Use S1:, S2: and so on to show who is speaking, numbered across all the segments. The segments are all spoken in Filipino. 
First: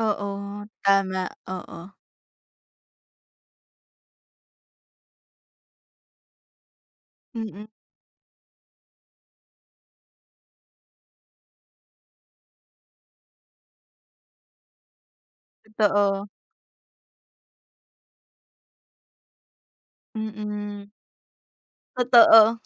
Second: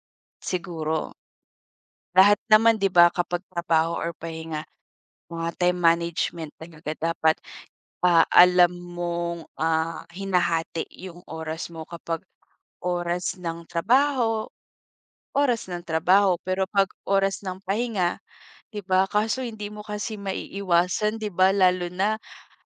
S1: Oo,
S2: Siguro.
S1: tama, oo.
S2: Lahat naman di ba kapag trabaho or pahinga, mga time management talaga dapat.
S1: Mm.
S2: Ah, alam mong ah, hinahati yung oras mo kapag, oras ng trabaho, oras ng
S1: Totoo.
S2: trabaho. Pero pag oras ng pahinga, di ba? Kaso hindi mo kasi
S1: Mm.
S2: maiiwasan di ba lalo na
S1: Totoo.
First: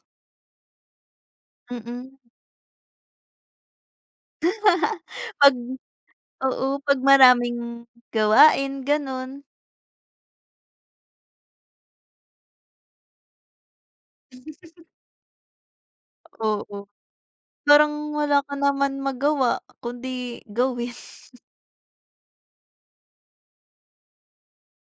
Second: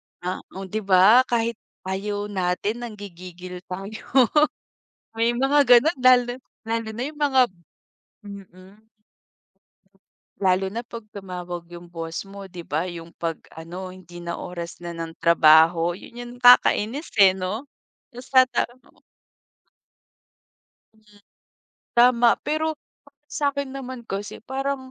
S2: oo di ba kahit
S1: Mm.
S2: ayaw natin nang-gigigil tayo. May
S1: Pag
S2: mga ganun lalo
S1: oo,
S2: lalo
S1: pag
S2: na yung mga p
S1: maraming gawain
S2: mm.
S1: ganun.
S2: Lalo na pag tumawag yung boss mo di ba yung pag ano, hindi na oras na ng trabaho, yun yung
S1: Oo.
S2: kakainis eh no?
S1: Parang
S2: Tapos
S1: wala ka
S2: tata
S1: naman magawa kundi gawin.
S2: Hmm, tama pero, para sakin naman kasi parang,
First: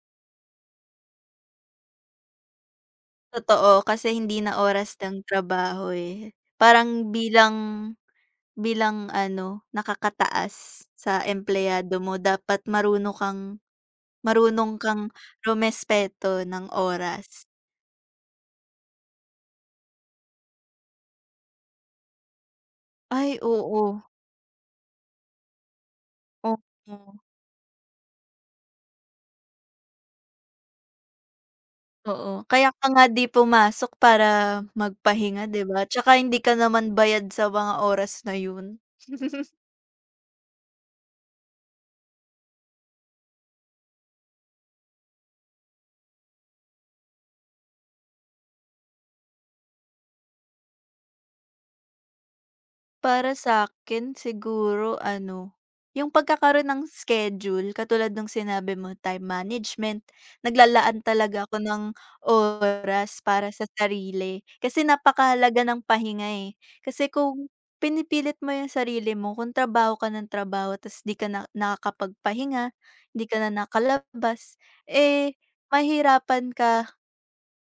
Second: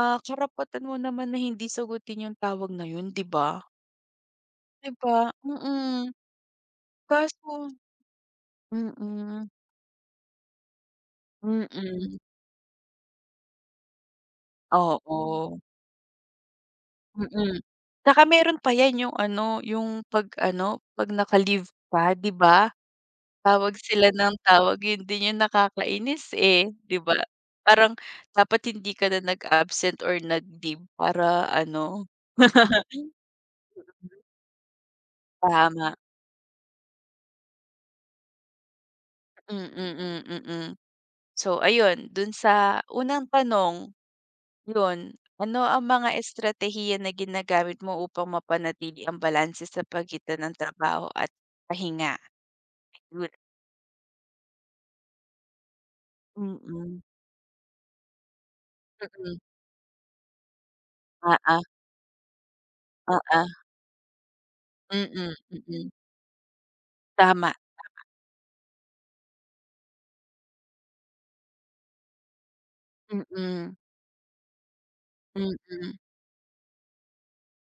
S2: ah, karapatan mo naman na hindi sagutin yung tawag na yun di ba?
S1: Totoo kasi hindi na
S2: Di
S1: oras ng
S2: ba?
S1: trabaho
S2: Mm.
S1: eh, parang
S2: Kaso
S1: bilang bilang
S2: mm.
S1: ano, nakaka-taas sa empleyado mo
S2: Mm.
S1: dapat marunong kang marunong kang
S2: Oo.
S1: rumespeto ng oras.
S2: Mm. Tsaka meron pa yan yung ano, yung pag-ano, pag-naka leave pa di ba?
S1: Ay,
S2: Tawag
S1: oo.
S2: sila ng tawag yun din yung nakakainis eh, di ba?
S1: Opo.
S2: Parang, dapat hindi ka na nag-absent or nag leave para ano.
S1: Oo kaya ka nga di pumasok para, mag-pahinga di ba,
S2: Tama.
S1: tsaka hindi ka naman bayad sa mga oras na yun.
S2: Mm, mm. So ayun, dun sa unang tanong. Yun, ano ang mga estratehiya na ginagamit mo upang mapanatili ang balanse sa pagitan ng trabaho at pahinga?
S1: Para
S2: Good.
S1: sakin siguro ano, yung pagkakaroon ng
S2: Hmm.
S1: schedule katulad nung sinabi mo, time
S2: Mm.
S1: management, nag-lalaan talaga
S2: Oo.
S1: ako ng oras
S2: Oo.
S1: para sa sarili, kasi
S2: Mm,
S1: napaka-halaga ng
S2: mm.
S1: pahinga eh. Kasi kung,
S2: Tama, tama.
S1: pinipilit mo yung sarili mo kung trabaho ka ng trabaho tapos di ka na nakakapagpahinga, hindi ka na
S2: Mm.
S1: nakalabas, eh,
S2: Mm.
S1: mahihirapan ka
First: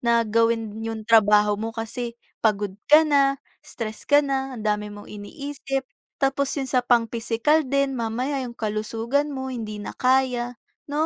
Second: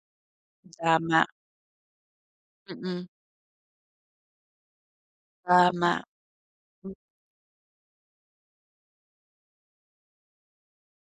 S1: na gawin yung
S2: Tama.
S1: trabaho mo kasi pagod ka
S2: Mm.
S1: na, stress ka na, ang dami mong iniisip,
S2: Tama,
S1: tapos yun sa
S2: m
S1: pang physical din mamaya yung kalusugan mo hindi na kaya, no?